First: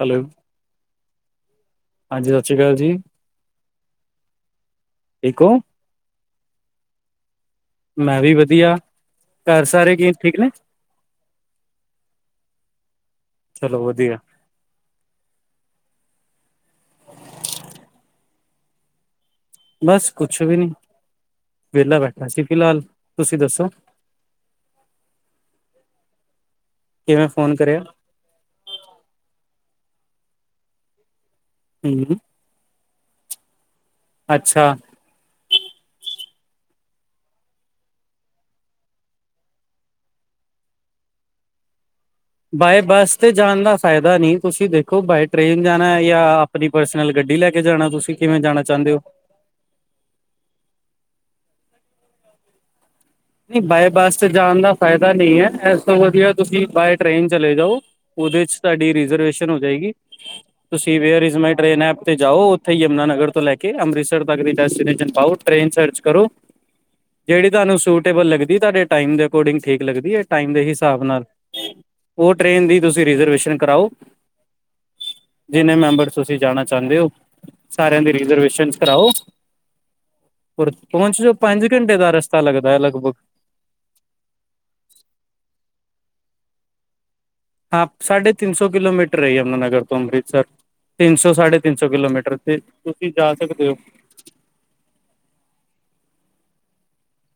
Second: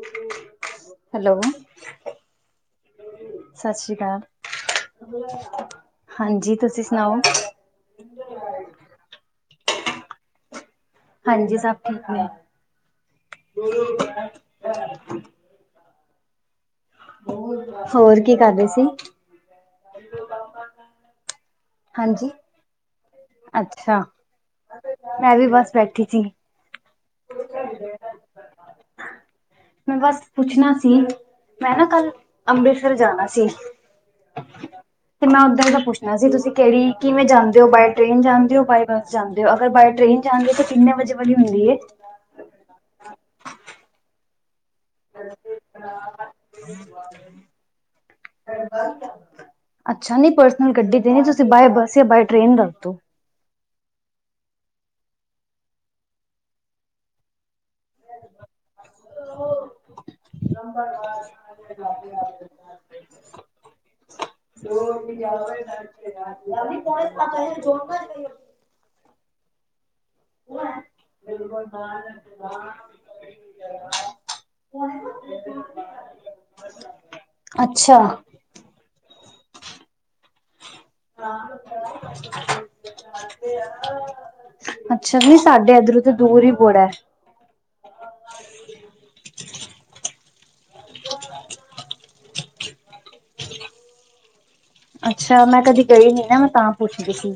Hello. Hello. ਹਾਂ ਜੀ। ਸਤਿ ਸ਼੍ਰੀ ਅਕਾਲ ਜੀ। ਸਤਿ ਸ੍ਰੀ ਅਕਾਲ। ਠੀਕ ਹੋ ਹਾਂਜੀ ਤੁਸੀਂ ਸੁਣਾਉ। ਮੈਂ ਵੀ ਵਧੀਆ। ਘਰ ਸਾਰੇ ਗੀਤ ਠੀਕ ਨੇ। ਹਾਂਜੀ ਸਭ ਠੀਕ ਨੇ। ਚਲੋ ਵਧੀਆ ਹੋਰ ਕੀ ਕਰਦੇ ਸੀ? ਬਸ ਕੁਝ ਵੀ ਨੀ। ਵਿਹਲਾ ਬੈਠਾ ਹਾਂਜੀ ਸੀ ਫਿਲਹਾਲ। ਤੁਸੀਂ ਦੱਸੋ? ਅੱਛਾ ਮੈਂ ਵੀ ਬਸ ਬੈਠੀ ਸੀ ਕਿਵੇਂ ਫੋਨ ਕਰਿਆ ਮੈਂ ਬਸ ਪੁੱਛਣਾ ਸੀ ਮੈਂ ਨਾ ਕੱਲ ਹਮ ਅੰਮ੍ਰਿਤਸਰ ਜਾਣਾ ਸੀ ਅੱਛਾ ਤੇ ਮੈਂ ਉੱਦਰ ਦਾ ਪੁੱਛਣਾ ਸੀ ਤੁਸੀਂ ਕਿਹੜੀ ਕਿਵੇਂ ਜਾਂਦੇ ਹੋ ਬਾਏ ਟ੍ਰੇਨ ਜਾਂਦੇ ਹੋ ਬਾਏ ਬੱਸ ਜਾਂਦੇ ਹੋ ਅਗਰ ਬਾਏ ਟ੍ਰੇਨ ਜਾਂਦੇ ਹੋ ਤਾਂ ਕਿੰਨੇ ਵਜੇ ਵਾਲੀ ਹੁੰਦੀ ਏ ਬਾਏ ਬੱਸ ਤੇ ਜਾਣ ਦਾ ਫਾਇਦਾ ਨਹੀਂ ਤੁਸੀਂ ਦੇਖ ਦੇਖੋ ਬਾਏ ਟ੍ਰੇਨ ਜਾਣਾ ਯਾਂ ਆਪਣੀ ਪਰਸਨਲ ਗੱਡੀ ਲੈ ਕੇ ਜਾਣਾ ਤੁਸੀਂ ਕਿਵੇਂ ਜਾਣਾ ਚਾਹੁੰਦੇ ਹੋ ਅੱਛਾ ਨੀ ਪਰਸਨਲ ਗੱਡੀ ਤੇ ਨੀ ਤੁਸੀਂ ਬਾਏ ਬੱਸ ਯਾਂ ਬਾਏ ਟ੍ਰੇਨ ਦਸਦੋ ਨਹੀਂ ਬਾਏ ਬੱਸ ਤੇ ਜਾਣ ਦਾ ਫਾਇਦਾ ਨਹੀਂ ਹੈ ਇਸ ਤੋਂ ਵਧੀਆ ਤੁਸੀਂ ਬਾਏ ਟ੍ਰੇਨ ਚਲੇ ਜਾਓ ਉਹਦੇ ਚ ਤੁਹਾਡੀ ਰਿਜਰਵੇਸ਼ਨ ਹੋ ਜਾਏਗੀ ਤੁਸੀਂ where is my train app ਤੇ ਜਾਓ ਓਥੇ ਯਮੁਨਾ ਨਗਰ ਤੋਂ ਲੈ ਕੇ ਅੰਮ੍ਰਿਤਸਰ ਤਕ ਦੀ ਡੇਸਟੀਨੇਸ਼ਨ ਪਾਓ ਟ੍ਰੇਨ ਸਰਚ ਕਰੋ ਜਿਹੜੀ ਤੁਹਾਨੂੰ ਸੂਟੇਬਲ ਲੱਗਦੀ ਤੁਹਾਡੇ ਟਾਈਮ ਦੇ ਅਕੋਰਡਿੰਗ ਠੀਕ ਲਗਦੀ ਹੈ ਟਾਈਮ ਦੇ ਹਿਸਾਬ ਨਾਲ ਉਹ ਟ੍ਰੇਨ ਦੀ ਤੁਸੀਂ ਰਿਜ਼ਰਵੇਸ਼ਨ ਕਰਾਓ ਜਿੰਨੇ ਮੈਂਮਬਰ ਤੁਸੀਂ ਜਾਣਾ ਚਾਹੁੰਦੇ ਹੋ ਅੱਛਾ ਸਾਰਿਆਂ ਦੀ ਰਿਜ਼ਰਵੇਸ਼ਨ ਕਰਾਓ ਪਹੁੰਚ ਜੋ ਪੰਜ ਘੰਟੇ ਦਾ ਰਸਤਾ ਲੱਗਦਾ ਹੈ ਲਗਭਗ [inaudible] ਅੱਛਾ ਜੀ ਸਾਡੇ ਇੱਧਰੋਂ ਦੀ ਦੂਰ ਹੀ ਬੜਾ ਹੈ ਹਾਂ ਸਾਢੇ ਤਿੰਨ ਸੌ ਕਿਲੋਮੀਟਰ ਏ ਯਮੁਨਾਨਗਰ ਤੋਂ ਅੰਮ੍ਰਿਤਸਰ ਤਿੰਨ ਸੌ ਸਾਢੇ ਤਿੰਨ ਸੌ ਕਿਲੋਮੀਟਰ ਤੇ ਤੁਸੀਂ ਜਾ ਸਕਦੇ ਹੋ ਅੱਛਾ ਮੈਂ ਕਦੀ ਗਈ ਨੀ ਨਾ ਮੈਂ ਤਾਂ ਪੁੱਛਦੀ ਸੀ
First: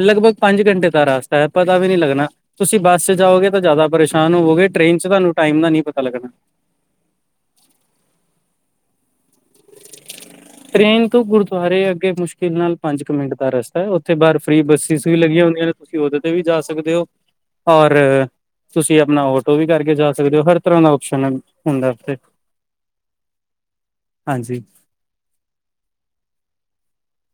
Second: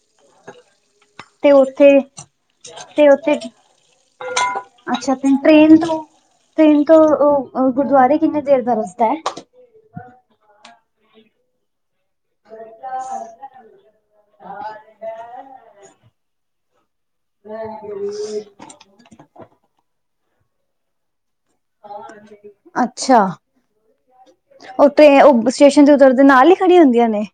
ਲਗਭਗ ਪੰਜ ਘੰਟੇ ਦਾ ਰਾਸਤਾ ਟਾਈਮ ਤੇ ਪਤਾ ਵੀ ਉੱਥੇ ਨਹੀਂ ਲੱਗਣਾ ਤੁਸੀਂ ਬੱਸ ਤੇ ਚ ਉੱਥੇ ਜਾਓਗੇ ਤਾਂ ਜ਼ਿਆਦਾ ਪਰੇਸ਼ਾਨ ਹੋਵੋਗੇ ਟ੍ਰੇਨ ਚ ਅੱਛਾ ਤੇ ਤੁਹਾਨੂੰ ਟਾਈਮ ਦਾ ਟ੍ਰੇਨ ਨਹੀਂ ਤੋਂ ਪਤਾ ਲੱਗਣਾ ਤੋਂ ਇਨਕਾ ਅ ਅਵ ਗੁਰਦੁਆਰੇ ਕਿੰਨੇ ਦੇਰ ਦਾ ਰਸਤਾ ਹੈ ਟ੍ਰੇਨ ਤੋਂ ਗੁਰਦੁਆਰੇ ਅੱਗੇ ਮੁਸ਼ਕਿਲ ਨਾਲ ਪੰਜ ਕੁ ਮਿੰਟ ਦਾ ਰਸਤਾ ਏ ਉਥੇ ਬਾਹਰ ਫਰੀ ਬੱਸਿਸ ਵੀ ਲੱਗੀਆਂ ਹੁੰਦੀਆਂ ਨੇ ਤੁਸੀਂ ਉਹਦ ਤੇ ਵੀ ਜਾ ਸਕਦੇ ਹੋ ਔਰ ਤੁਸੀਂ ਅਪਨਾ ਓਟੋ ਵੀ ਕਰਕੇ ਜਾ ਸਕਦੇ ਹੋ, ਹਰ ਤਰ੍ਹਾਂ ਦਾ ਆਪਓਸ਼ਨ ਹੈ। ਅੱਛਾ ਹਾਂਜੀ। ਓਹ ਤੇ ਉਹ, ਸਟੇਸ਼ਨ' ਚ ਉਤਰ ਦੇ ਨਾਲ ਹੀ ਖੜੀਆਂ ਹੁੰਦੀਆਂ ਨੇ।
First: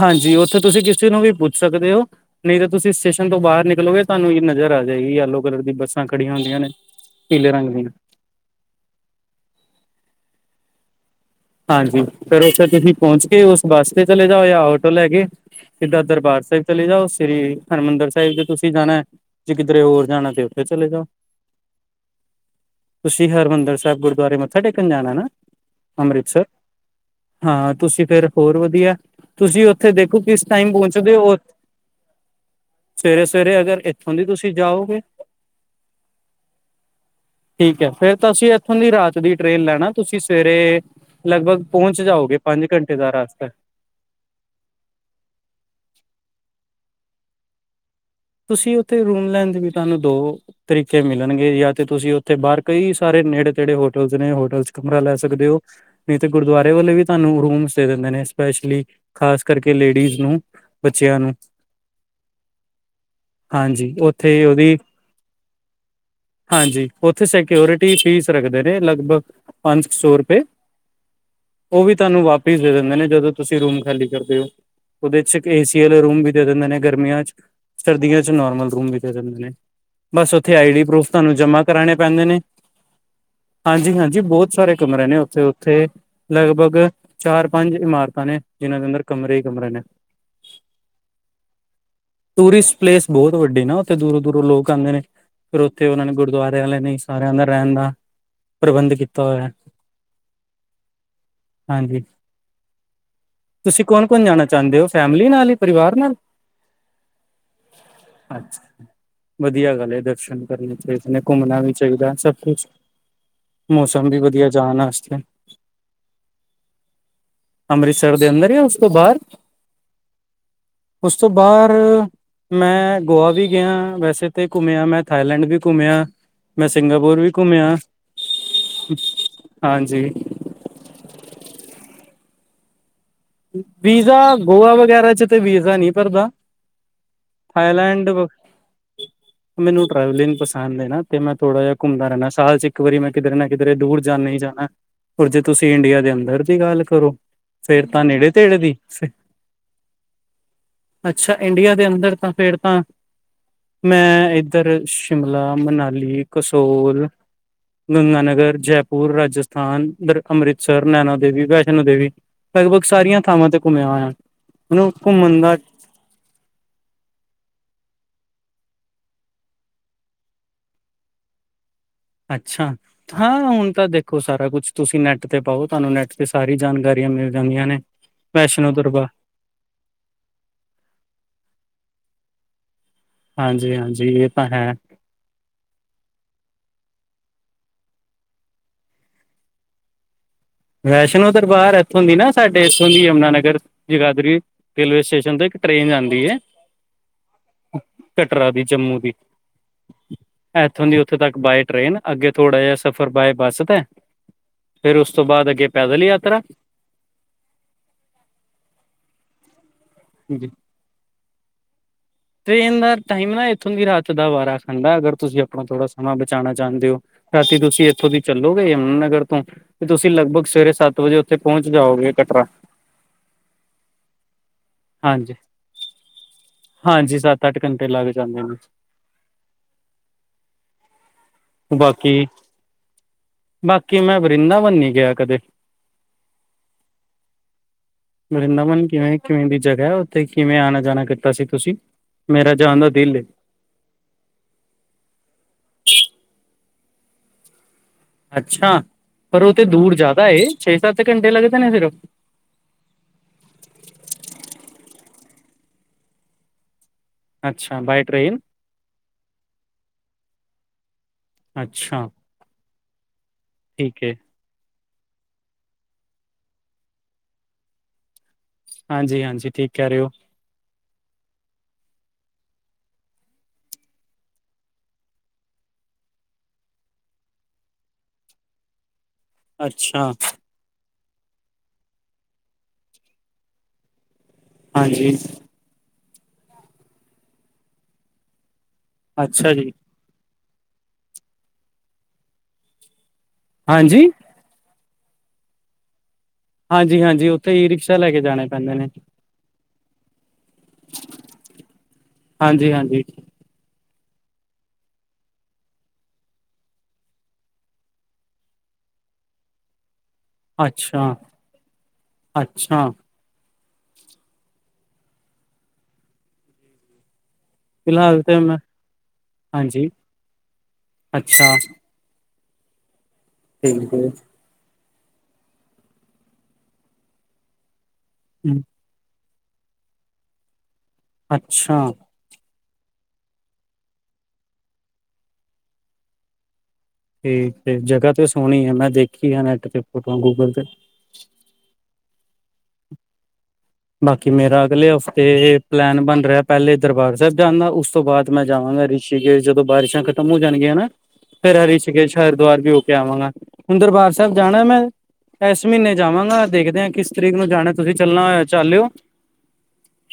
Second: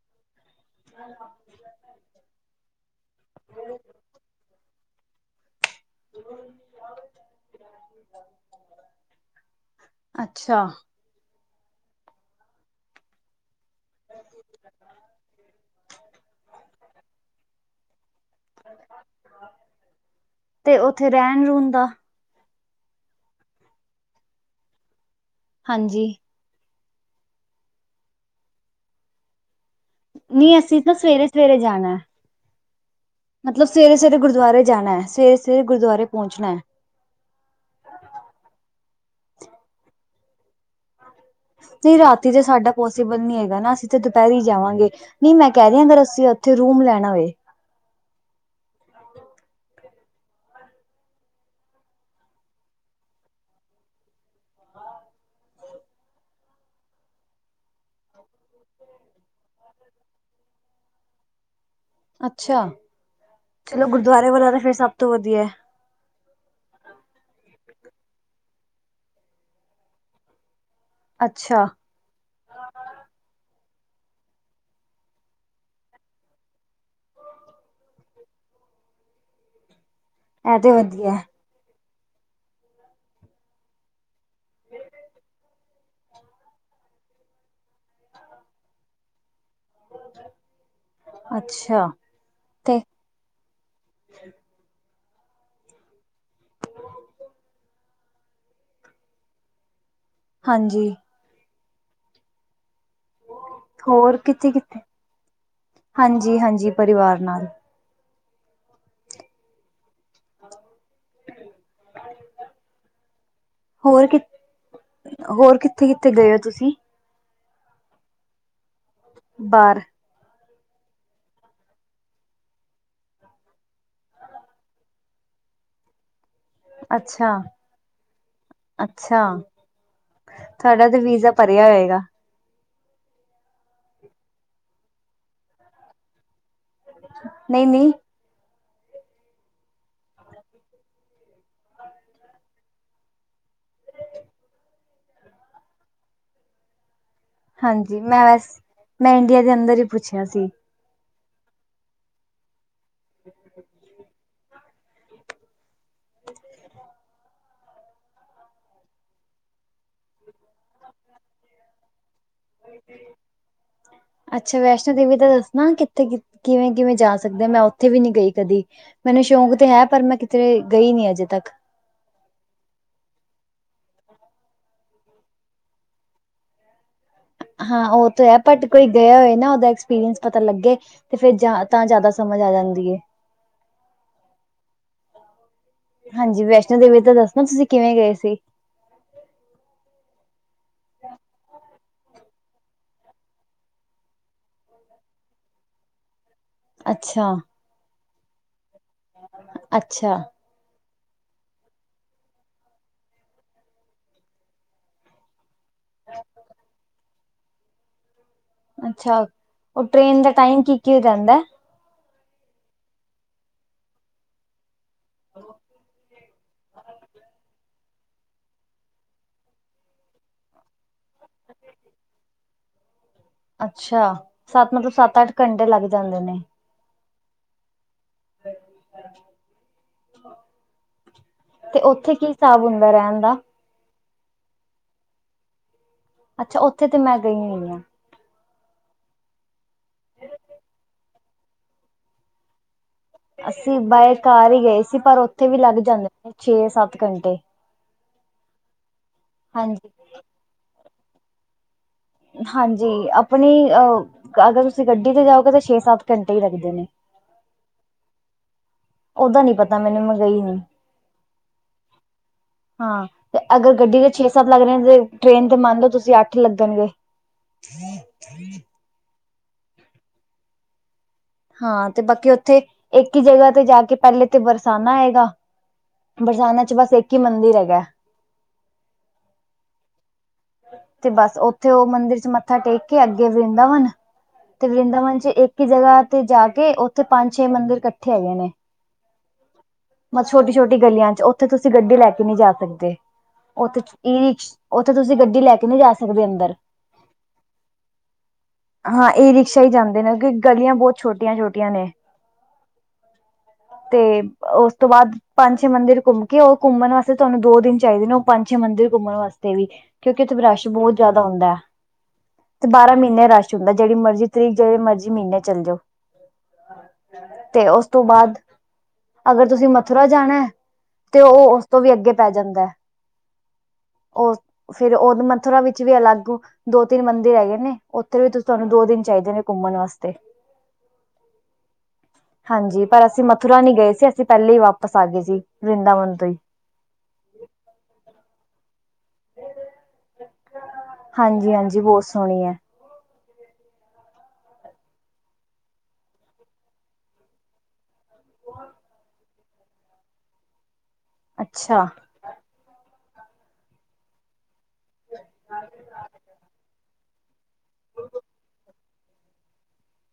ਹਾਂਜੀ, ਉੱਥੇ ਤੁਸੀਂ ਕਿਸੇ ਨੂੰ ਵੀ ਪੁੱਛ ਸਕਦੇ ਹੋ ਨਹੀਂ ਤਾਂ ਤੁਸੀਂ ਸਟੇਸ਼ਨ ਤੋਂ ਬਾਹਰ ਨਿਕਲੋਗੇ, ਤੁਹਾਨੂੰ ਇਹ ਨਜ਼ਰ ਆ ਜਾਏਗੀ ਯਲੋ ਕਲਰ ਦੀ ਬੱਸਾਂ ਖੜੀਆਂ ਹੁੰਦੀਆਂ ਨੇ, ਪੀਲੇ ਰੰਗ ਦੀਆਂ। ਅੱਛਾ। ਹਾਂਜੀ, ਫਿਰ ਉਸਤੇ ਤੁਸੀਂ ਪਹੁੰਚਕੇ ਉਸ ਬੱਸ ਤੇ ਚਲੇ ਜਾਓ, ਯਾ ਆਟੋ ਲੈਕੇ ਸਿੱਧਾ ਦਰਬਾਰ ਸਾਹਿਬ ਚਲੇ ਜਾਓ, ਸ੍ਰੀ ਹਰਿਮੰਦਰ ਸਾਹਿਬ ਤੁਸੀ ਜਾਣਾ ਜੇ ਕਿਧਰੇ ਹੋਰ ਜਾਣਾ, ਤੇ ਉੱਥੇ ਚਲੇ ਜਾਓ। ਰਹਿਣ ਰੂਣ ਦਾ ਤੁਸੀਂ 'ਹਰਿਮੰਦਰ ਸਾਹਿਬ' ਗੁਰਦੁਆਰੇ ਮੱਥਾ ਟੇਕਣ ਜਾਣਾ ਨਾ? ਹਾਂਜੀ ਅੰਮ੍ਰਿਤਸਰ ਹਾਂ ਤੁਸੀਂ ਫਿਰ ਹੋਰ ਵਧੀਆ ਤੁਸੀਂ ਉੱਥੇ ਦੇਖੋ ਕਿਸ ਨਹੀਂ ਟਾਈਮ ਅਸੀਂ ਤਾਂ ਪਹੁੰਚਦੇ ਸਵੇਰੇ ਓ ਸਵੇਰੇ ਜਾਣਾ ਹੈ ਮਤਲਬ ਸਵੇਰੇ ਸਵੇਰੇ ਗੁਰਦੁਆਰੇ ਜਾਣਾ ਜਾਓਗੇ ਹੈ ਸਵੇਰੇ ਸਵੇਰੇ ਗੁਰਦੁਆਰੇ ਪਹੁੰਚਣਾ ਹੈ ਠੀਕ ਹੈ ਫਿਰ ਤਾਂ ਅਸੀਂ ਇੱਥੋਂ ਦੀ ਰਾਤ ਦੀ ਟ੍ਰੇਨ ਲੈਣਾ ਤੁਸੀਂ ਸਵੇਰੇ ਲਗਭਗ ਨਹੀਂ ਪਹੁੰਚ ਰਾਤੀ ਜਾਓਗੇ ਤੇ ਪੰਜ ਸਾਡਾ ਘੰਟੇ ਦਾ ਪੋਸੀਬਲ ਨਹੀਂ ਰਸਤਾ ਹੈਗਾ ਨਾ ਅਸੀਂ ਅਸੀਂ ਤੇ ਦੁਪਹਿਰੀ ਜਾਵਾਂਗੇ ਨਹੀਂ ਮੈਂ ਕਹਿ ਰਹੀ ਆ ਅਗਰ ਅਸੀਂ ਉੱਥੇ ਰੂਮ ਲੈਣਾ ਹੋਏ ਤੁਸੀਂ ਉੱਥੇ ਰੂਮ ਲੈਣ ਦੇ ਵੀ ਤੁਹਾਨੂੰ ਦੋ ਤਰੀਕੇ ਮਿਲਣਗੇ ਯਾਂ ਤੇ ਤੁਸੀਂ ਉੱਥੇ ਬਾਹਰ ਕਈ ਸਾਰੇ ਨੇੜੇ ਤੇੜੇ ਹੋਟਲ ਨੇ ਹੋਟਲ ਚ ਕਮਰਾ ਲੈ ਸਕਦੇ ਹੋ ਨਹੀਂ ਤੇ ਗੁਰਦੁਆਰੇ ਵਾਲੇ ਵੀ ਤੁਹਾਨੂੰ ਰੂਮਸ ਦੇ ਦਿੰਦੇ ਨੇ ਸਪੈਸ਼ਲੀ ਖ਼ਾਸ ਕਰਕੇ ਲੇਡੀਜ਼ ਨੂੰ ਬੱਚਿਆਂ ਨੂੰ ਅੱਛਾ ਚਲੋ ਹਾਂਜੀ ਗੁਰਦੁਆਰੇ ਉੱਥੇ ਵਾਲਾ ਤੇ ਫਿਰ ਉਹਦੀ ਸਭ ਤੋਂ ਵਧੀਆ ਏ ਹਾਂਜੀ ਉੱਥੇ ਸਕਿਓਰਿਟੀ ਫੀਸ ਰੱਖਦੇ ਨੇ ਲਗਭਗ ਪੰਜ ਸੌ ਰੁਪਏ ਅੱਛਾ ਉਹ ਵੀ ਤੁਹਾਨੂੰ ਵਾਪਿਸ ਦੇ ਦਿੰਦੇ ਨੇ, ਜਦੋਂ ਤੁਸੀਂ ਰੂਮ ਖਾਲੀ ਕਰਦੇ ਹੋ। ਉਹਦੇ'ਚ ਏਸੀ ਵਾਲੇ ਰੂਮ ਵੀ ਦੇ ਦਿੰਦੇ ਨੇ ਗਰਮੀਆਂ ਚ। ਸਰਦੀਆਂ'ਚ ਨੋਰਮਲ ਰੂਮ ਵੀ ਦੇ ਦਿਂਦੇ ਨੇ, ਬਸ ਉੱਥੇ ਇਹ ਤੇ ਆਈ ਡੀ ਪ੍ਰੂਫ ਵਧੀਆ ਹੈ। ਜਮਾ ਕਰਾਣੇ ਪੈਂਦੇ ਨੇ, ਹਾਂਜੀ-ਹਾਂਜੀ ਬਹੁਤ ਸਾਰੇ ਕਮਰੇ ਨੇ, ਉੱਥੇ ਉੱਥੇ ਲਗਭਗ ਚਾਰ-ਪੰਜ ਇਮਾਰਤਾਂ ਨੇ‌। ਜਿਹਨਾਂ ਦੇ ਅੰਦਰ ਕਮਰੇ ਹੀ ਕਮਰੇ ਨੇ, ਅੱਛਾ। ਤੇ ਟੂਰਿਸਟ ਪਲੇਸ ਬਹੁਤ ਵੱਡੀ ਨਾ, ਉੱਥੇ ਦੂਰੋਂ-ਦੂਰੋਂ ਲੋਕ ਆਂਦੇ ਨੇ। ਤੇ ਉਹਨਾਂ ਨੇ ਗੁਰਦੁਆਰਿਆਂ ਆਲਿਆਂ ਨੇ ਈ ਸਾਰਿਆਂ ਦਾ ਰਹਿਣ ਦਾ ਪ੍ਰਬੰਧ ਕੀਤਾ ਹੋਇਆ। ਹਾਂਜੀ। ਹਾਂਜੀ। ਤੁਸੀ, ਹੋਰ ਕੌਣ-ਕੌਣ ਜਾਣਾ ਕਿੱਥੇ- ਚਾਂਦੇ ਕਿੱਥੇ ਹੋ ਫੈਮਿਲੀ ਨਾਲ ਹੀ, ਪਰਿਵਾਰ ਨਾਲ? ਹਾਂਜੀ- ਹਾਂਜੀ ਪਰਿਵਾਰ ਨਾਲ ਅੱਛਾ, ਵਧੀਆ ਗੱਲ ਏ, ਦਰਸ਼ਨ ਕਰਨੇ ਚਾਹੀਦੇ ਨੇ, ਘੁੰਮਣਾ ਵੀ ਚਾਹੀਦਾ। ਸਭ ਕੁਛ ਹੋਰ ਮੌਸਮ ਵੀ ਕਿ ਵਧੀਆ, ਜਾਣ ਆਸਤੇ। ਹੋਰ ਕਿੱਥੇ- ਕਿੱਥੇ ਗਏ ਹੋ, ਤੁਸੀਂ? ਅੰਮ੍ਰਿਤਸਰ ਦੇ ਅੰਦਰ ਯਾ ਉਸ ਤੋਂ ਬਾਹਰ? ਬਾਹਰ ਉਸ ਤੋਂ ਬਾਹਰ ''ਮੈਂ ਗੋਆ ਵੀ ਗਿਆਂ, ਵੈਸੇ ਤੇ ਘੁੰਮਿਆ ਮੈਂ ਥਾਈਲੈਂਡ ਵੀ ਘੁੰਮਿਆ। ਮੈਂ ਸਿੰਗਾਪੁਰ ਵੀ ਅੱਛਾ- ਘੁੰਮਿਆ, ਹਾਂਜੀ। ਥਾਡਾ ਤਾ ਵੀਜ਼ਾ ਭਰਿਆ ਹੋਏਗਾ। ਵੀਜ਼ਾ, ਗੋਆ ਵਗੈਰਾ'ਚ ਤੇ ਵੀਜ਼ਾ ਨਹੀਂ ਭਰਦਾ। ਨਹੀਂ- ਨਹੀਂ ਥਾਈਲੈਂਡ [inaudible] ਮੈਨੂੰ ਟਰੈਵਲਿੰਗ ਪਸੰਦ ਹੈ ਨਾ, ਤੇ ਮੈਂ ਥੋੜਾ ਜਿਹਾ ਘੁੰਮਦਾ ਰਹਿੰਨਾ ਸਾਲ 'ਚ ਇੱਕ ਵਾਰੀ ਮੈਂ, ਕਿਧਰੇ ਨਾ ਕਿਧਰੇ ਦੂਰ ਜਾਨਾ ਈ ਜਾਣਾ। ਪਰ ਜੇ ਤੁਸੀਂ ਇੰਡੀਆ ਦੇ ਅੰਦਰ ਦੀ ਗੱਲ ਕਰੋ ਫੇਰ ਹਾਂਜੀ ਤਾਂ ਮੈਂ ਨੇੜੇ ਵੈਸ ਤੇੜੇ ਦੀ ਮੈਂ ਇੰਡੀਆ ਦੇ ਅੰਦਰ ਹੀ ਪੁੱਛਿਆ ਸੀ ਅੱਛਾ ਇੰਡੀਆ ਦੇ ਅੰਦਰ ਤਾਂ ਫੇਰ ਤਾਂ ਮੈਂ ਉੱਧਰ ਸ਼ਿਮਲਾ ਮਨਾਲੀ ਕਸੋਲ ਗੰਗਾਨਗਰ, ਜੈਪੁਰ, ਰਾਜਸਥਾਨ, ਅੰਮ੍ਰਿਤਸਰ, ਨੈਣਾ ਦੇਵੀ, ਵੈਸ਼ਨੋ ਦੇਵੀ। ਲਗਭਗ ਸਾਰੀਆਂ ਥਾਵਾਂ ਤੇ ਘੁੰਮਿਆ ਹੋਇਆ। ਅੱਛਾ ਮੈਨੂੰ ਵੈਸ਼ਨੋ ਦੇਵੀ ਦਾ ਘੁੰਮਣ ਦੱਸਣਾ ਕਿੱਥੇ ਕਿਵੇਂ ਕਿਵੇਂ ਜਾ ਸਕਦੇ ਆਂ ਮੈਂ ਉੱਥੇ ਵੀ ਨਹੀਂ ਗਈ ਕਦੀ ਮੈਨੂੰ ਸ਼ੌਂਕ ਤੇ ਹੈ ਪਰ ਮੈਂ ਕਿਧਰੇ ਗਈ ਨੀ ਅਜੇ ਤੱਕ ਅੱਛਾ ਹਾਂ ਹੁਣ ਤਾਂ ਦੇਖੋ ਸਾਰਾ ਕੁਛ ਤੁਸੀਂ ਨੈੱਟ ਤੇ ਪਾਓ ਤੁਹਾਨੂੰ ਨੈੱਟ ਤੇ ਸਾਰੀ ਜਾਣਕਾਰੀਆਂ ਮਿਲ ਜਾਂਦੀਆਂ ਨੇ। ਹਾਂ ਉਹ ਤੇ ਹੈ ਬਟ ਵੈਸ਼ਨੋ ਕੋਈ ਦਰਬਾਰ ਗਿਆ ਹੋਵੇ ਨਾ ਉਹਦਾ ਅੰਸ ਪਤਾ ਲੱਗੇ ਤੇ ਫੇਰ ਤਾਂ ਜ਼ਿਆਦਾ ਸਮਝ ਆ ਜਾਂਦੀ ਹਾਂਜੀ ਹਾਂਜੀ ਇਹ ਤਾਂ ਹੈ ਹਾਂਜੀ, ਵੈਸ਼ਨੋ ਦੇਵੀ ਦਾ ਦੱਸਣਾ ਤੁਸੀਂ ਕਿਵੇਂ ਗਏ ਸੀ? ਵੈਸ਼ਨੋ ਦਰਬਾਰ ਇੱਥੋਂ ਦੀ ਨਾ, ਸਾਡੇ ਇੱਥੋਂ ਦੀ ਯਮੁਨਾ-ਨਗਰ ਜਗਾਦਰੀ ਰੇਲਵੇ ਸਟੇਸ਼ਨ ਤੋ, ਇੱਕ ਟ੍ਰੇਨ ਜਾਂਦੀ ਏ। ਅੱਛਾ। ਕਟਰਾ ਦੀ ਜੰਮੂ ਦੀ। ਅੱਛਾ ਇੱਥੋਂ ਦੀ ਉੱਥੋਂ ਤੱਕ, ਬਾਏ ਟ੍ਰੇਨ, ਅੱਗੇ ਥੋੜਾ ਜਿਹਾ ਸਫ਼ਰ ਬਾਏ ਬੱਸ ਤੇ, ਫਿਰ ਉਸ ਤੋਂ ਬਾਅਦ ਅੱਗੇ ਪੈਦਲ ਯਾਤਰਾ। ਅੱਛਾ, ਉਹ ਟ੍ਰੇਨ ਦਾ ਟਾਈਮ ਕੀ-ਕੀ ਰਹਿੰਦਾ? ਟ੍ਰੇਨ ਦਾ ਟਾਈਮ ਨਾ, ਇੱਥੋਂ ਦੀ ਰਾਤ ਦਾ ਵਾ ਹੁੰਦਾ ਅਗਰ ਤੁਸੀਂ ਆਪਣਾ ਥੋੜਾ ਸਮਾਂ ਬਚਾਣਾ ਚਾਂਦੇ ਹੋ, ਰਾਤੀ ਤੁਸੀਂ ਇੱਥੋਂ ਦੀ ਚੱਲੋਗੇ ਯਮੁਨਾਨਗਰ ਤੋਂ, ਤੇ ਤੁਸੀਂ ਲਗਭਗ ਸਵੇਰੇ ਸੱਤ ਵਜੇ ਉੱਥੇ ਪਹੁੰਚ ਜਾਓਗੇ, ਕਟਰਾ। ਅੱਛਾ, ਸੱਤ ਮਤਲਬ ਸੱਤ-ਅੱਠ ਹਾਂਜੀ ਘੰਟੇ ਲੱਗ ਜਾਂਦੇ ਨੇ। ਹਾਂਜੀ, ਸੱਤ-ਅੱਠ ਘੰਟੇ ਲੱਗ ਜਾਂਦੇ ਨੇ। ਤੇ, ਉੱਥੇ ਬਾਕੀ ਕੀ ਹਿਸਾਬ ਹੁੰਦਾ ਰਹਿਣ ਦਾ? ਬਾਕੀ ਮੈਂ ਵ੍ਰਿੰਦਾਵਨ ਨੀ ਗਿਆ, ਕਦੇ। ਅੱਛਾ, ਉੱਥੇ ਤੇ ਮੈਂ ਗਈ ਹੋਈ ਹਾਂ। ਵਰਿੰਦਾਵਨ ਕਿਵੇਂ ਕਿਵੇਂ ਦੀ ਜਗ੍ਹਾ ਹੈ ਉੱਥੇ ਕਿਵੇਂ ਆਉਣਾ ਜਾਣਾ ਕੀਤਾ ਸੀ ਤੁਸੀਂ। ਮੇਰਾ ਜਾਣ ਦਾ ਦਿੱਲ ਏ। ਅਸੀਂ ਬਾਏ ਕਾਰ ਹੀ ਗਏ ਸੀ ਪਰ ਉੱਥੇ ਵੀ ਲੱਗ ਜਾਂਦੇ ਨੇ ਛੇ ਸੱਤ ਘੰਟੇ। ਅੱਛਾ, ਪਰ ਉਹ ਤੇ ਦੂਰ ਹਾਂਜੀ ਜ਼ਿਆਦਾ ਛੇ ਸੱਤ ਘੰਟੇ ਲੱਗਦੇ ਨੇ ਸਿਰਫ। ਹਾਂਜੀ, ਆਪਣੀ ਅਹ ਅਗਰ ਤੁਸੀਂ ਗੱਡੀ ਤੇ ਜਾਓਗੇ ਤਾਂ ਛੇ ਸੱਤ ਘੰਟੇ ਹੀ ਲੱਗਦੇ ਨੇ। ਅੱਛਾ, ਬਾਏ ਟ੍ਰੇਨ? ਉਹਦਾ ਨੀ ਪਤਾ ਮੈਨੂੰ ਮੈਂ ਗਈ ਨੀ। ਅੱਛਾ, ਹਾਂ ਤੇ ਅਗਰ ਗੱਡੀ ਠੀਕ ਦੇ ਹੈ ਛੇ ਸਭ ਲੱਗ ਰਹੇ ਜੇ ਟ੍ਰੇਨ ਤੇ ਮੰਨ ਲੋ ਤੁਸੀਂ ਅੱਠ ਲੱਗਣਗੇ। ਹਾਂਜੀ-ਹਾਂਜੀ, ਠੀਕ ਕਹਿ ਰਹੇ ਹੋ। ਹਾਂ ਤੇ ਬਾਕੀ ਉੱਥੇ ਇੱਕ ਹੀ ਜਗ੍ਹਾ ਤੇ ਜਾ ਕੇ ਪਹਿਲੇ ਤੇ ਬਰਸਾਨਾ ਆਏਗਾ। ਬਰਸਾਨਾ ਚ ਬਸ ਇੱਕ ਹੀ ਮੰਦਿਰ ਹੈਗਾ। ਅੱਛਾ, ਤੇ ਬਸ ਉੱਥੇ ਉਹ ਮੰਦਿਰ ਚ ਮੱਥਾ ਟੇਕ ਕੇ ਅੱਗੇ ਵਰਿੰਦਾਵਨ ਤੇ ਹਾਂਜੀ ਵਰਿੰਦਾਵਨ ਚ ਇੱਕ ਇੱਕ ਜਗ੍ਹਾ ਤੇ ਜਾ ਕੇ ਉੱਥੇ ਪੰਜ ਛੇ ਮੰਦਿਰ ਇਕੱਠੇ ਹੈਗੇ ਨੇ। ਅੱਛਾ ਜੀ। ਮਤਲਬ ਛੋਟੀ ਛੋਟੀ ਗਲੀਆਂ ਚ ਉੱਥੇ ਤੁਸੀਂ ਗੱਡੀ ਲੈ ਕੇ ਨਹੀਂ ਜਾ ਸਕਦੇ, ਉਥੇ ਹਾਂਜੀ ਈ ਰਿਕਸ਼ ਉੱਥੇ ਤੁਸੀਂ ਗੱਡੀ ਲੈ ਕੇ ਨਹੀਂ ਜਾ ਸਕਦੇ ਅੰਦਰ। ਹਾਂਜੀ ਹਾਂਜੀ ਉੱਥੇ ਈ ਰਿਕਸ਼ਾ ਲੈ ਕੇ ਜਾਣੇ ਪੈਂਦੇ ਨੇ। ਹਾਂ ਈ ਰਿਕਸ਼ਾ ਹੀ ਜਾਂਦੇ ਨੇ ਕਿਉਂਕਿ ਗਲੀਆਂ ਬਹੁਤ ਛੋਟੀਆਂ ਛੋਟੀਆਂ ਨੇ। ਹਾਂਜੀ-ਹਾਂਜੀ। ਤੇ ਉਸ ਤੋਂ ਬਾਅਦ, ਪੰਜ ਛੇ ਮੰਦਿਰ ਘੁੰਮ ਕੇ ਉਹ ਘੁੰਮਣ ਵਾਸਤੇ ਤੁਹਾਨੂੰ ਦੋ ਦਿਨ ਚਾਹੀਦੇ ਨੇ ਉਹ ਪੰਜ ਛੇ ਮੰਦਿਰ ਘੁੰਮਣ ਵਾਸਤੇ ਵੀ। ਕਿਉਂਕਿ ਉੱਥੇ ਰਸ਼ ਬਹੁਤ ਅੱਛਾ ਜ਼ਿਆਦਾ ਹੁੰਦਾ ਹੈ, ਤੇ ਅੱਛਾ ਬਾਰਾਂ ਮਹੀਨੇ ਰਸ਼ ਹੁੰਦਾ ਜਿਹੜੀ ਮਰਜ਼ੀ ਤਰੀਕ ਜਿੜੀ ਮਰਜ਼ੀ ਮਹੀਨੇ ਚੱਲ ਜਾਓ। ਤੇ ਉਸ ਤੋਂ ਫਿਲਹਾਲ ਤੇ ਬਾਅਦ, ਮੈਂ ਅਗਰ ਤੁਸੀਂ ਹਾਂਜੀ ਮਥੁਰਾ ਜਾਣਾ, ਤੇ ਉਹ ਅੱਛਾ ਉਸ ਤੋਂ ਵੀ ਅੱਗੇ ਪੈ ਜਾਂਦਾ। ਠੀਕ ਜੀ। ਉਹ ਫਿਰ ਉਹ ਮੱਥਰਾ ਵਿੱਚ ਵੀ ਅਲੱਗ ਦੋ ਤਿੰਨ ਮੰਦਿਰ ਹੈਗੇ ਨੇ। ਉੱਥੇ ਵੀ ਤੁ ਤੁਹਾਨੂੰ ਦੋ ਦਿਨ ਚਾਹੀਦੇ ਨੇ ਘੁੰਮਣ ਵਾਸਤੇ। ਅੱਛਾ। ਹਾਂਜੀ ਪਰ ਅਸੀਂ ਮਥੁਰਾ ਨੀ ਗਏ ਸੀ ਅਸੀਂ ਪਹਿਲੇ ਹੀ ਵਾਪਸ ਆ ਗਏ ਸੀ ਵਰਿੰਦਾਵਨ ਤੋਂ ਹੀ। ਠੀਕ ਤੇ ਜਗ੍ਹਾ ਤੇ ਸੋਹਣੀ ਆ ਮੈਂ ਦੇਖੀ ਆ ਨੈਟ ਤੇ ਗੂਗਲ ਤੇ। ਹਾਂਜੀ-ਹਾਂਜੀ ਬਹੁਤ ਸੋਹਣੀ ਹੈ। ਬਾਕੀ ਮੇਰਾ ਅਗਲੇ ਹਫ਼ਤੇ ਪਲੈਨ ਬਣ ਰਿਹਾ ਪਹਿਲੇ ਦਰਬਾਰ ਸਾਹਿਬ ਜਾਦਾ ਉਸ ਤੋਂ ਬਾਅਦ ਮੈਂ ਜਾਵਾਂਗਾ ਰਿਸ਼ਕੇਸ਼ ਜਦੋ ਬਾਰਿਸ਼ਾਂ ਖਤਮ ਹੋ ਜਾਣਗੀਆ ਹਨਾ ਫੇਰ ਹ ਅੱਛਾ ਰਿਸ਼ਕੇਸ਼ ਹਰਿਦੁਵਾਰ ਵੀ ਹੋ ਕੇ ਆਵਾਂਗਾ ਹੁਣ ਦਰਬਾਰ ਸਾਹਿਬ ਜਾਣਾ ਮੈਂ ਇਸ ਮਹੀਨੇ ਜਾਵਾਂਗਾ ਦੇਖਦੇ ਹਾਂ ਕਿਸ ਤਰੀਕ ਨੂੰ ਜਾਣਾ ਤੁਸੀਂ ਚੱਲਣਾ ਹੋਇ ਚੱਲਿਓ।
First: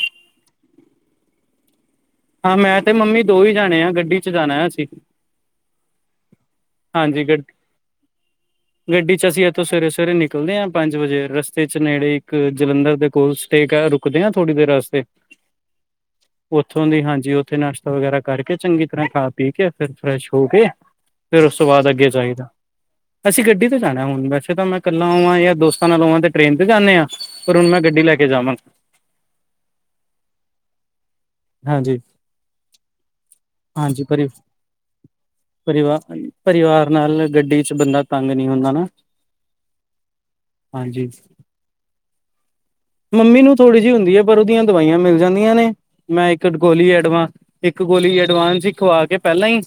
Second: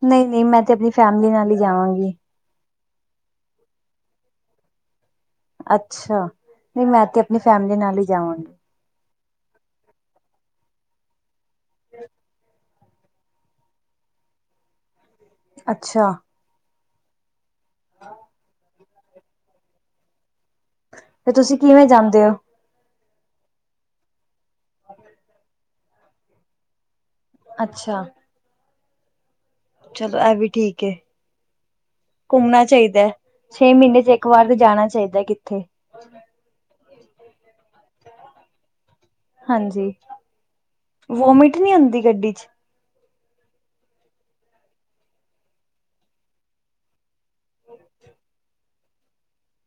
ਨਹੀਂ ਨਹੀਂ ਮੈਂ ਤੇ ਆਪਣੀ ਫੈਮਲੀ ਨਾਲ ਹੀ ਜਾਵਾਂਗੀ। ਹਾਂ ਮੈਂ ਤੇ ਮੰਮੀ ਦੋ ਹੀ ਜਾਣੇ ਆ ਗੱਡੀ ਚ ਜਾਣਾ ਆ ਅਸੀਂ। ਅੱਛਾ, ਨਹੀਂ ਮੈਂ ਤੇ ਹਾਂਜੀ ਆਪਣੀ ਗ ਫੈਮਿਲੀ ਨਾਲ ਹੀ ਜਾਵਾਂਗੀ। ਗੱਡੀ ਚ ਅਸੀਂ ਇੱਥੋਂ ਸਵੇਰੇ ਸਵੇਰੇ ਨਿਕਲਦੇ ਹਾਂ ਪੰਜ ਵਜੇ ਰਸਤੇ ਚ ਨੇੜੇ ਇੱਕ ਜਲੰਧਰ ਦੇ ਕੋਲ ਸਟੇ ਰੁਕ ਦਿਆ ਥੋੜੀ ਦੇਰ ਰਸਤੇ, ਅੱਛਾ, ਉੱਥੋਂ ਦੀ ਹਾਂਜੀ ਉੱਥੇ ਨਾਸ਼ਤਾ ਵਗੈਰਾ ਕਰਕੇ ਚੰਗੀ ਤਰ੍ਹਾਂ ਖਾ ਪੀ ਕੇ ਫਿਰ ਫਰੈਸ਼ ਹੋ ਕੇ। ਤੇ ਫਿਰ ਉਸ ਤੁਸੀਂ ਤੋਂ ਕਿਵੇਂ ਬਾਅਦ ਅੱਗੇ ਜਾਂਦੇ ਹੋ ਜਾਈਦਾ। ਅਸੀਂ ਗੱਡੀ ਤੋਂ ਜਾਣਾ ਹੁਣ ਵੈਸੇ ਤਾਂ ਮੈਂ ਇਕੱਲਾ ਹੋਵਾ ਜਾਂ ਦੋਸਤਾਂ ਨਾਲ ਹੋਵਾ ਤੇ ਟਰੇਨ 'ਤੇ ਜਾਂਦੇ ਹਾਂ। ਪਰ ਹੁਣ ਮੈਂ ਗੱਡੀ ਅੱਛਾ ਲੈ ਕੇ ਜਾਵਾਂਗਾ। ਚਲੋ ਇਹ ਵੀ ਠੀਕ ਹੈ। ਹਾਂਜੀ ਘੁੰਮਣਾ ਚਾਹੀਦਾ, ਛੇ ਮਹੀਨੇ ਹਾਂਜੀ 'ਚ ਪਰਿ ਇੱਕ ਵਾਰ ਤੇ ਜਾਣਾ ਚਾਹੀਦਾ ਕਿੱਥੇ। ਪਰਿਵਾ ਪਰਿਵਾਰ ਨਾਲ ਗੱਡੀ 'ਚ ਬੰਦਾ ਤੰਗ ਨਹੀਂ ਹੁੰਦਾ ਨਾ। ਹਾਂਜੀ, ਹਾਂਜੀ ਵੋਮਿਟ ਨਹੀਂ ਆਉਂਦੀ ਗੱਡੀ 'ਚ। ਮੰਮੀ ਨੂੰ ਥੋੜ੍ਹੀ ਜਿਹੀ ਹੁੰਦੀ ਹੈ ਪਰ ਉਹਦੀਆਂ ਦਵਾਈਆਂ ਮਿਲ ਜਾਂਦੀਆਂ ਨੇ। ਮੈਂ ਇੱਕ ਗੋਲੀ ਐਡਵਾਂਸ, ਇੱਕ ਗੋਲੀ ਐਡਵਾਂਸ ਹੀ ਖਵਾ ਕੇ ਪਹਿਲਾਂ ਹੀ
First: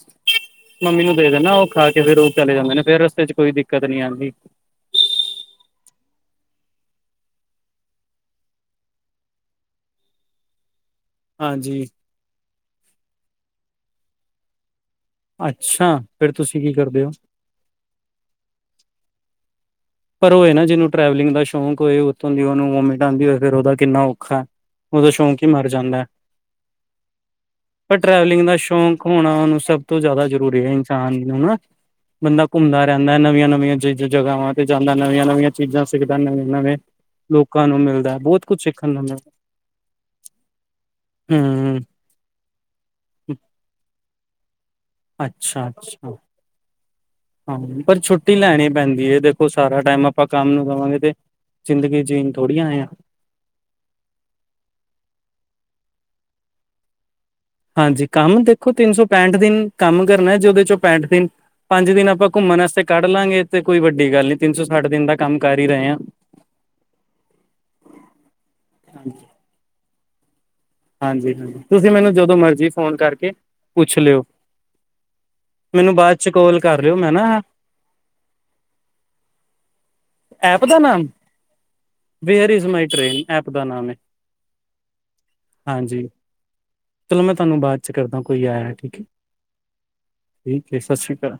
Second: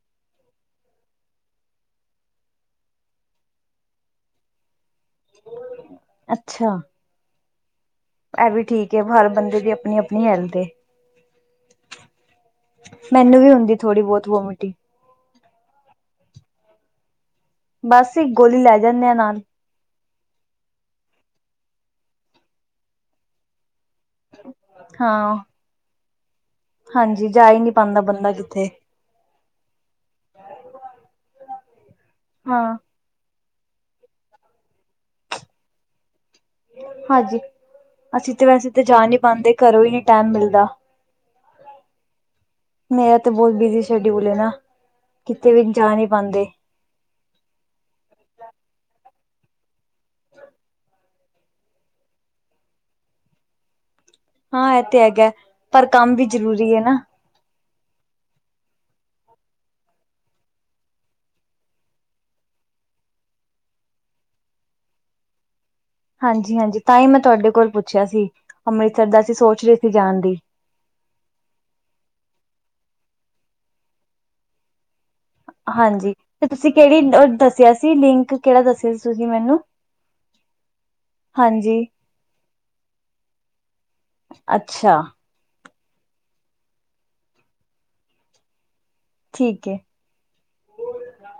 ਮੰਮੀ ਨੂੰ ਦੇ ਦਿੰਦਾ, ਉਹ ਖਾ ਕੇ ਫੇਰ ਉਹ ਚਲੇ ਜਾਂਦੇ ਨੇ ਫੇਰ ਰਸਤੇ 'ਚ ਕੋਈ ਦਿੱਕਤ ਨੀ ਆਉਂਦੀ। ਅੱਛਾ। ਇਹ ਵੀ ਠੀਕ ਹੈ, ਹਰ ਬੰਦੇ ਦੀ ਆਪਣੀ- ਆਪਣੀ ਹੈਲਥ ਏ। ਹਾਂਜੀ। ਮੈਨੂੰ ਵੀ ਹੁੰਦੀ ਥੋੜ੍ਹੀ ਬਹੁਤ ਵੋਮਟਿੰਗ। ਅੱਛਾ, ਫਿਰ ਤੁਸੀਂ ਕੀ ਕਰਦੇ ਹੋ। ਬਸ, ਗੋਲੀ ਲੈ ਜਾਂਦੇ ਹਾਂ ਨਾਲ। ਪਰ ਹੋਏ ਨਾ ਜਿਹਨੂੰ ਟਰੈਵਲਿੰਗ ਦਾ ਸ਼ੌਕ ਹੋਏ ਉੱਥੋਂ ਦੀ ਉਹਨੂੰ ਵੋਮਿਟ ਆਉਂਦੀ ਹੋ ਫਿਰ ਉਹਦਾ ਕਿਨਾ ਔਖਾ, ਉਹਦਾ ਹਾਂ ਸ਼ੌਂਕ ਹੀ ਮਰ ਜਾਂਦਾ। ਹਾਂਜੀ ਜਾ ਹੀ ਨਹੀਂ ਪਾਉਂਦਾ ਬੰਦਾ ਕਿੱਥੇ। ਘੁੰਮਣਾ ਨੂੰ ਸਭ ਤੋਂ ਜ਼ਿਆਦਾ ਜ਼ਰੂਰੀ ਹੈ ਇਨਸਾਨ ਨੂੰ ਹਨਾ, ਬੰਦਾ ਹਾਂ ਘੁੰਮਦਾ ਰਹਿੰਦਾ ਨਵੀਆਂ, - ਨਵੀਆਂ ਚੀ ਜਗ੍ਹਾਵਾਂ ਤੇ ਜਾਂਦਾ ਨਵੀਆਂ, ਨਵੀਆਂ ਚੀਜ਼ਾਂ ਸਿੱਖਦਾ ਨਵਂ ਨਵੇਂ ਹਾਂਜੀ ਲੋਕਾਂ ਨੂੰ ਮਿਲਦਾ, ਅਸੀਂ ਬਹੁਤ ਤੇ ਕੁਛ ਵੈਸੇ ਤੇ ਸਿੱਖਣ ਨੂੰ ਜਾ ਮਿ ਨਹੀਂ ਪਾਉਂਦੇ ਘਰੋਂ ਹੀ ਨਹੀਂ ਟਾਈਮ ਮਿਲਦਾ ਹਮਮ ਮੇਰਾ ਤਾਂ ਬਹੁਤ ਬਿਜੀ ਸ਼ਡਿਊਲ ਹੈ ਨਾ, ਕਿਤੇ ਵੀ ਜਾ ਨਹੀਂ ਅੱਛਾ-ਅੱਛਾ ਪਾਉਂਦੇ। ਹਾਂ, ਪਰ ਛੁੱਟੀ ਲੈਣੀ ਪੈਂਦੀ ਹੈ ਦੇਖੋ ਸਾਰਾ ਟਾਈਮ ਆਪਾਂ ਕੰਮ ਨੂੰ ਦੇਵਾਂਗੇ ਤੇ ਜ਼ਿੰਦਗੀ ਜੀਨ ਥੋੜ੍ਹੀ ਆਏ ਆਂ। ਹਾਂ, ਐਹ ਤੇ ਹੈਗਾ, ਪਰ ਕੰਮ ਵੀ ਜ਼ਰੂਰੀ ਏ ਨਾ। ਹਾਂਜੀ, ਕੰਮ ਦੇਖੋ ਤਿੰਨ ਸੌ ਪੈਂਹਠ ਦਿਨ ਕੰਮ ਕਰਨਾ, ਜੇ ਓਹਦੇ ਚੋਂ ਪੈਂਹਠ ਦਿਨ ਪੰਜ ਦਿਨ ਆਪਾਂ ਘੁੰਮਣ ਵਾਸਤੇ ਕੱਢ ਲਵਾਂਗੇ ਤੇ ਕੋਈ ਵੱਡੀ ਗੱਲ ਨੀ, ਤਿੰਨ ਸੌ ਸੱਠ ਦਿਨ ਦਾ ਕੰਮ ਕਰ ਹੀ ਰਹੇ ਆਂ। ਹਾਂਜੀ ਹਾਂਜੀ, ਤਾਂਹੀ ਮੈਂ ਤੁਹਾਡੇ ਕੋਲ ਪੁੱਛਿਆ ਸੀ ਅੰਮ੍ਰਿਤਸਰ ਦਾ ਅਸੀਂ ਸੋਚ ਰਹੇ ਸੀ ਜਾਣ ਦਾ। ਹਾਂਜੀ- ਹਾਂਜੀ, ਤੁਸੀਂ ਮੈਨੂੰ ਜਦੋਂ ਮਰਜ਼ੀ ਫ਼ੋਨ ਕਰਕੇ ਪੁੱਛ ਲਿਓ। ਮੈਨੂੰ ਬਾਅਦ 'ਚ ਕੋਲ ਕਰ ਲਿਓ, ਮੈਂ ਨਾ ਕਿਆ ਸੀ। ਲਿੰਕ ਕਿਹੜਾ ਦੱਸਿਆ ਸੀ ਤੁਸੀਂ ਮੈਨੂੰ? ਐਪ ਦਾ ਨਾਮ, ਹਾਂਜੀ where is my train, app ਦਾ ਨਾਮ ਏ। ਅੱਛਾ ਹਾਂਜੀ, ਚਲੋ ਮੈਂ ਤੁਹਾਨੂੰ ਬਾਅਦ 'ਚ ਕਰਦਾ ਕੋਈ ਆਇਆ, ਠੀਕ ਏ। ਠੀਕ ਹੈ। ਠੀਕ ਏ, ਸਤਿ ਸ੍ਰੀ ਅਕਾਲ